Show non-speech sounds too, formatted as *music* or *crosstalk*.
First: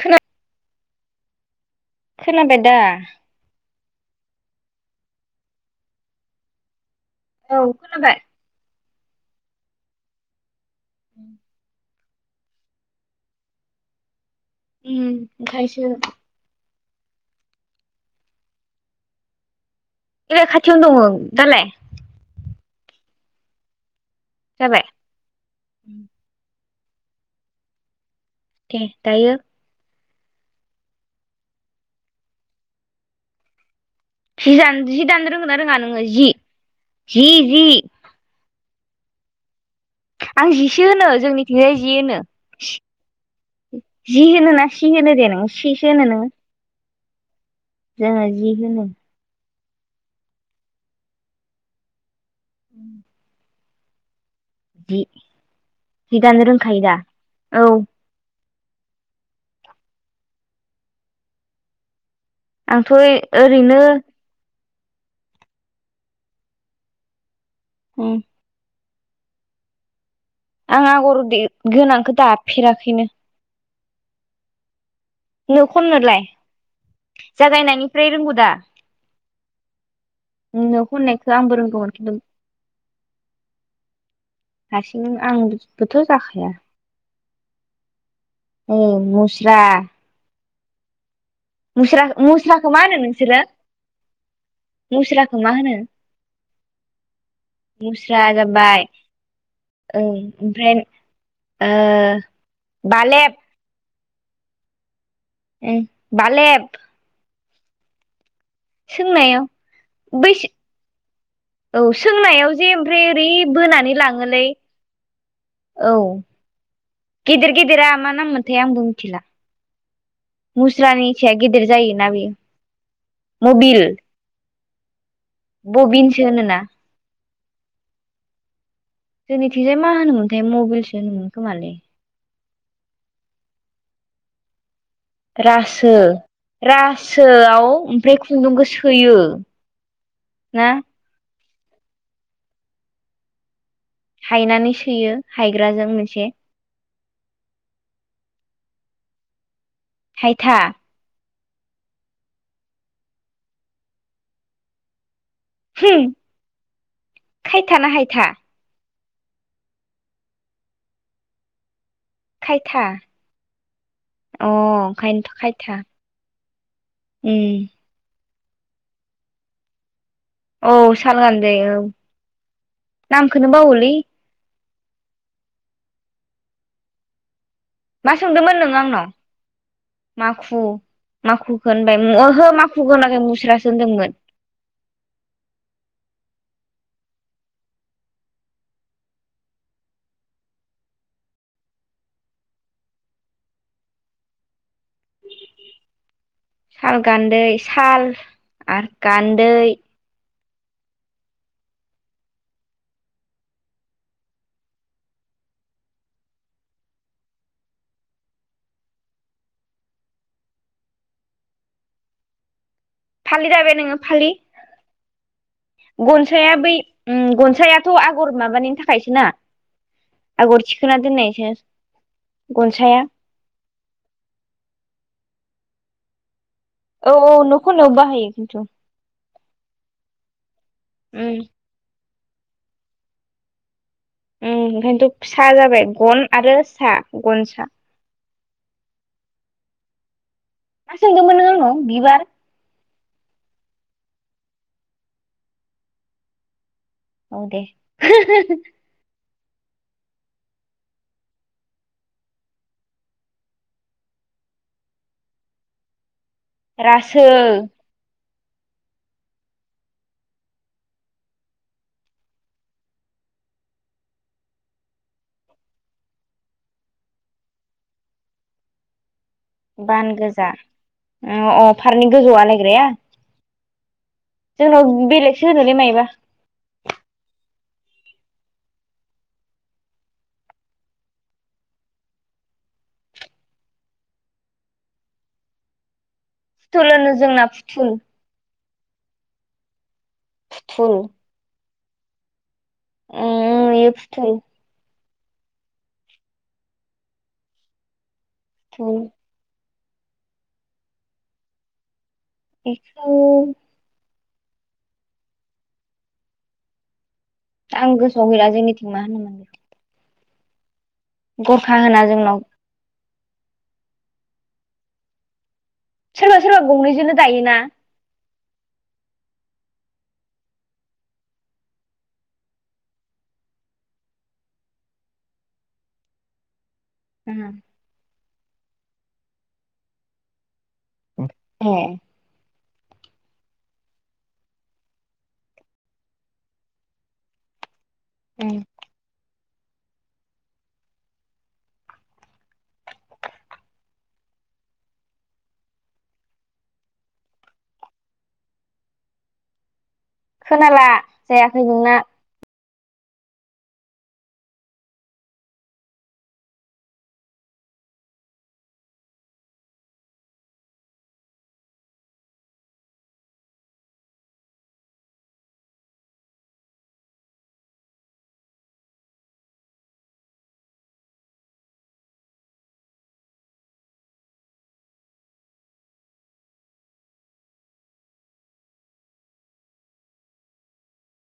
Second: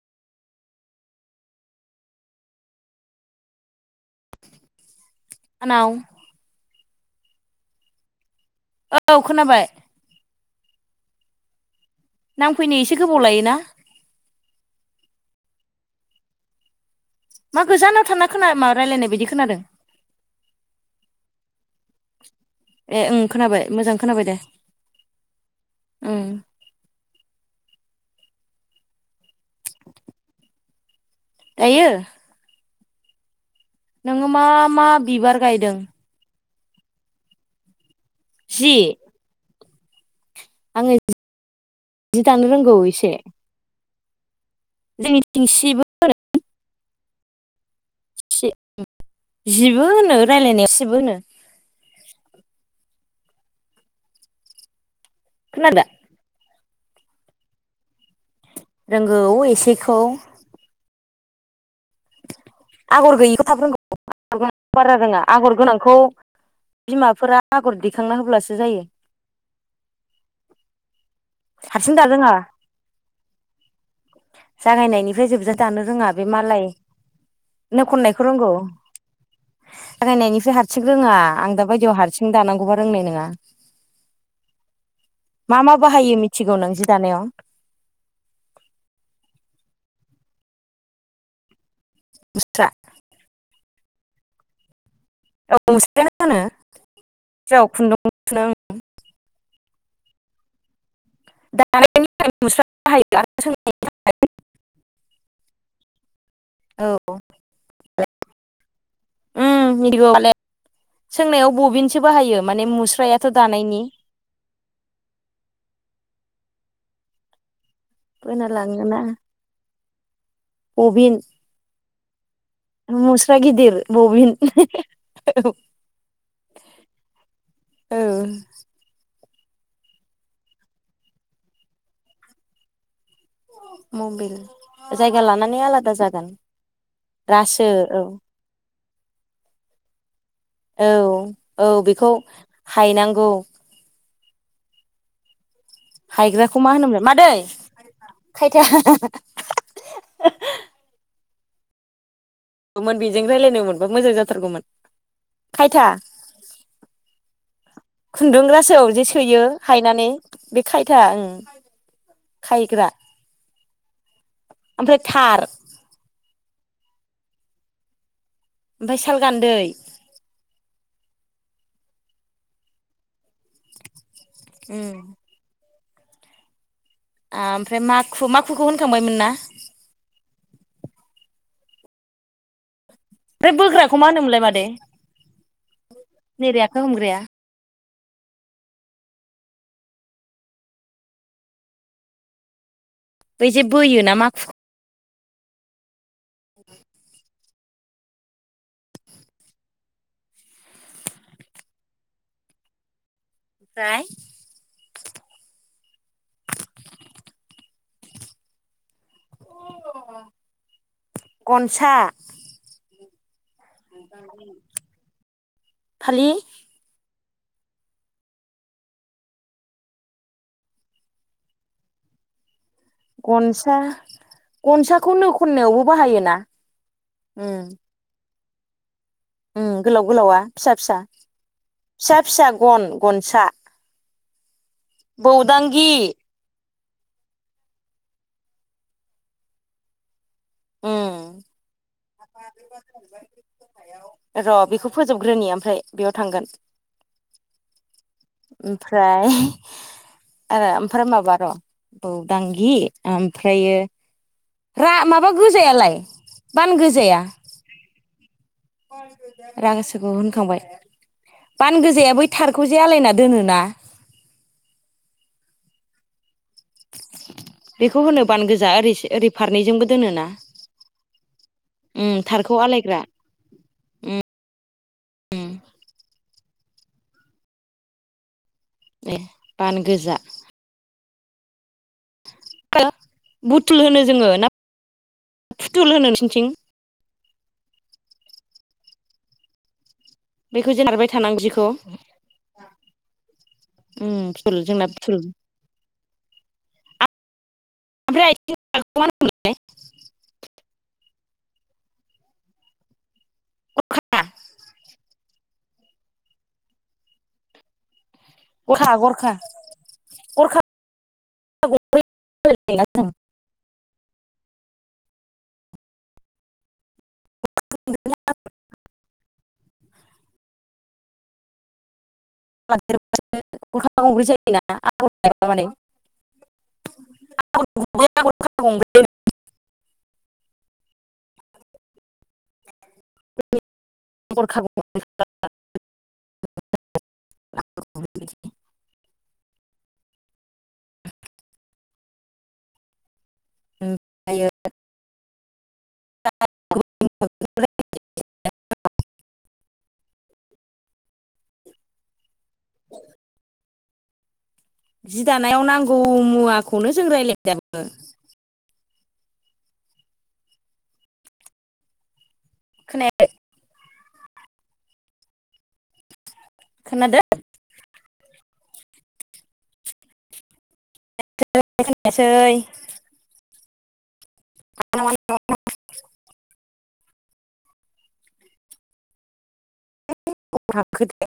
खोना खोनाबायदा आनाव औ खोनाबाय औ खोनाबाय नांफैनो इसे गोबाव लायोना उम ओंखायसो। मा गोजानाव थाना खोना मा रायज्लायनाय बायदि खोनादों। एलाय खाथियावनो दङ दालाय। ए ओं खोनाबाय मोजां खोनाबाय दे जाबाय ओं। दायो‌। *inaudible* दायो। नोङो मा जि दानो मा जि दानो बिबार रोंगोन ना गायदों रोङा नोङो जि जि जि। जि। आं जिसो आङो होनो जोंनिथिंजाय जि होनो दानो रोंगौ एसे जि होनोना। सि होनो दे जोंनिथिं नोङो सि सिबो सिसो होनो नोङो। जोङो जि होनो। जिबो होनो रायज्लायनायाव सिबो होनो। उम जि खोनादों। जि दानो रोंखायो दा औ। रोंगौ एसेखौ। आंथ' आगर गैयिखौ थाब रोंगौ। ओरैनो आगर गोनां बारा रोङा आगर गोनांखौ बिमाफोरा आगर उम दैखांना होब्लासो जायो। आं आगर हारसिं दानो गोनांखौ रोङा दाफेराखैनो। जागायनायनिफ्राय जोबजा नो दानो रोङा खननोलाय बे मालाय नो जागायनायनिफ्राय खननायखौ दा रोंगौ जागायनायनिफ्राय हारसिं नो रोआ खननायखौ आंबो आं दा बायदियाव रोंगौमोन खिन्थु हारसिं दानांगौबा रोंनाय नङा। हारसिं मा मा आंबोथ' बाहायो जाखाया। मिथिगौ नों जि दानायाव। औ मुस्रा। मुस्रा मुस्रा मुस्राखौ मा होनो नोंसोरो मुस्रा मा औ होनो मुस्रायानो होनो जेराव खुन्दुं मुस्रा थुनो जाबाय। ओं ओमफ्राय ओ दानायनि थाखाय मुस्रा बाहायो बालेब। *unintelligible* उम बालेब। औ औ सोंनायाव ओं बै बालेब सोंनायाव औ बबिनसो बाहायो सोंनायाव माने जे ओमफ्राय ओरै मुस्रायाथ' दानायनि बोनानै लाङो। ङोलै औ गेदिर गेदिरा। मा बोना नाममोनथाय आंबो लाङोना मिथिला मुस्रानि बबिन साया गेदिर जायोना बेयो। मुस्रा गिदिर मबिल बबिन। बबिनसो होनोना। औ जोंनिथिंजाय मा होनोमोनथाय मबाइलसो होनोमोनखोमालै। मबिल। जायगा लानानै रासो आलादा जागोन रासोआव रासो औ ओमफ्राय। खुन्दुंखौ सोयो ना। औ औ बेखौ हायनांगौ। हायनानै सोयो हायग्राजों। मोनसे हायग्राखौ मा होनोमलाय मादै खायथा। हाइथा। मोन बेजों रायज्लायनो मोनबा मोजां जाथारगौमोन। खायथा होम खायथा ना हायथा खुन्दुं रासोआव जे सोयो। हायनानै बे खायथा ओं। खायथा खायग्रा अ ओमफ्राय ओंखायनोथ' थार खायथा। उम। आमफाय सालगान्दै। औ साल गानदै औ नामखौनो बावोलै। उम। आमफ्राय मा माखु सोंदोंमोन माखुखौ नों आंनाव होनखांबायमोन ना? माखु माखुखौ होनबाय उम ओहो माख *unintelligible* बै बोग्राखौ मा होनोमोनलाय मादै नैबे आखाय हमग्राया? बै जे बोयोना माखु साल गान्दै साल आरो गान्दै आमफ्राय गनसा फालि दाबाय नोङो फालि फालि गनसाया बै उम गनसायाथ' आगर माबानि थाखायसो ना। आगर थिखोना दोननायसो गनसाया। गनसा गनसाखौ नो खननायावबो बाहायोना। औ औ उम नो खननायावबो बाहायो खिन्थु। उम गोलाव गोलावा फिसा फिसा उम फिसा फिसा गन गनसा। उम ओंखायनथ' फिसा जाबाय बौदांगि गन आरो सा गनसा। मा उम सोंदोंमोन नों आंनाव बिबार। र' बेखौ फोजोबग्रोनि आमफ्राय बेयाव थांगोन। औ दे। फ्राय आरो आमफ्राय माबा र' बौदांगि आमफ्रायो रा माबा गोजायालाय। बान रासो। रांसोखौ होनखांबाय बान गोजाया बै तारखौ जे आलायना दोनोना बेखौ होनो बान गोजा ओरैसो ओरै ‌ फारनैजोंबो बान दोनोना गोजा अ अ फारनै उम गोजौ थारखौ आलायग्राया आलायग्रा। जोंनाव बेलेगसो होनोलै मायबा। ए बान गोजा। बुथुल होनो जोङो ना फुथुल होनो नोंसोरनिथिं? फुथुल होनो जोंना फुथुल। बेखौ जे फुथुल नारबाय थानांगौ जिखौ। उम इयो उम फुथुल जोंना फुथुल। आमफ्राय फुथुल *unintelligible* बेखौ *unintelligible* आं गोसोआवनो गैला जोंनिथिं गरखा मा होनोमोन। गरखा गरखा होना जोंनाव‌। *unintelligible* सोरबा सोरबा गंनैजोंनो दायोना। *unintelligible* *unintelligible* गरखा गंब्रै जायोना आगर एबा मादै? *unintelligible* *inaudible* *unintelligible* *unintelligible* उम ओमफ्रायो *unintelligible* खोनाला जायाखै नोंना जि दानायाव नांगौ मुवाखौनो जों रायज्लायबाय दाबो *unintelligible* खोनयाखौ खोनादों *unintelligible* *unintelligible* *unintelligible*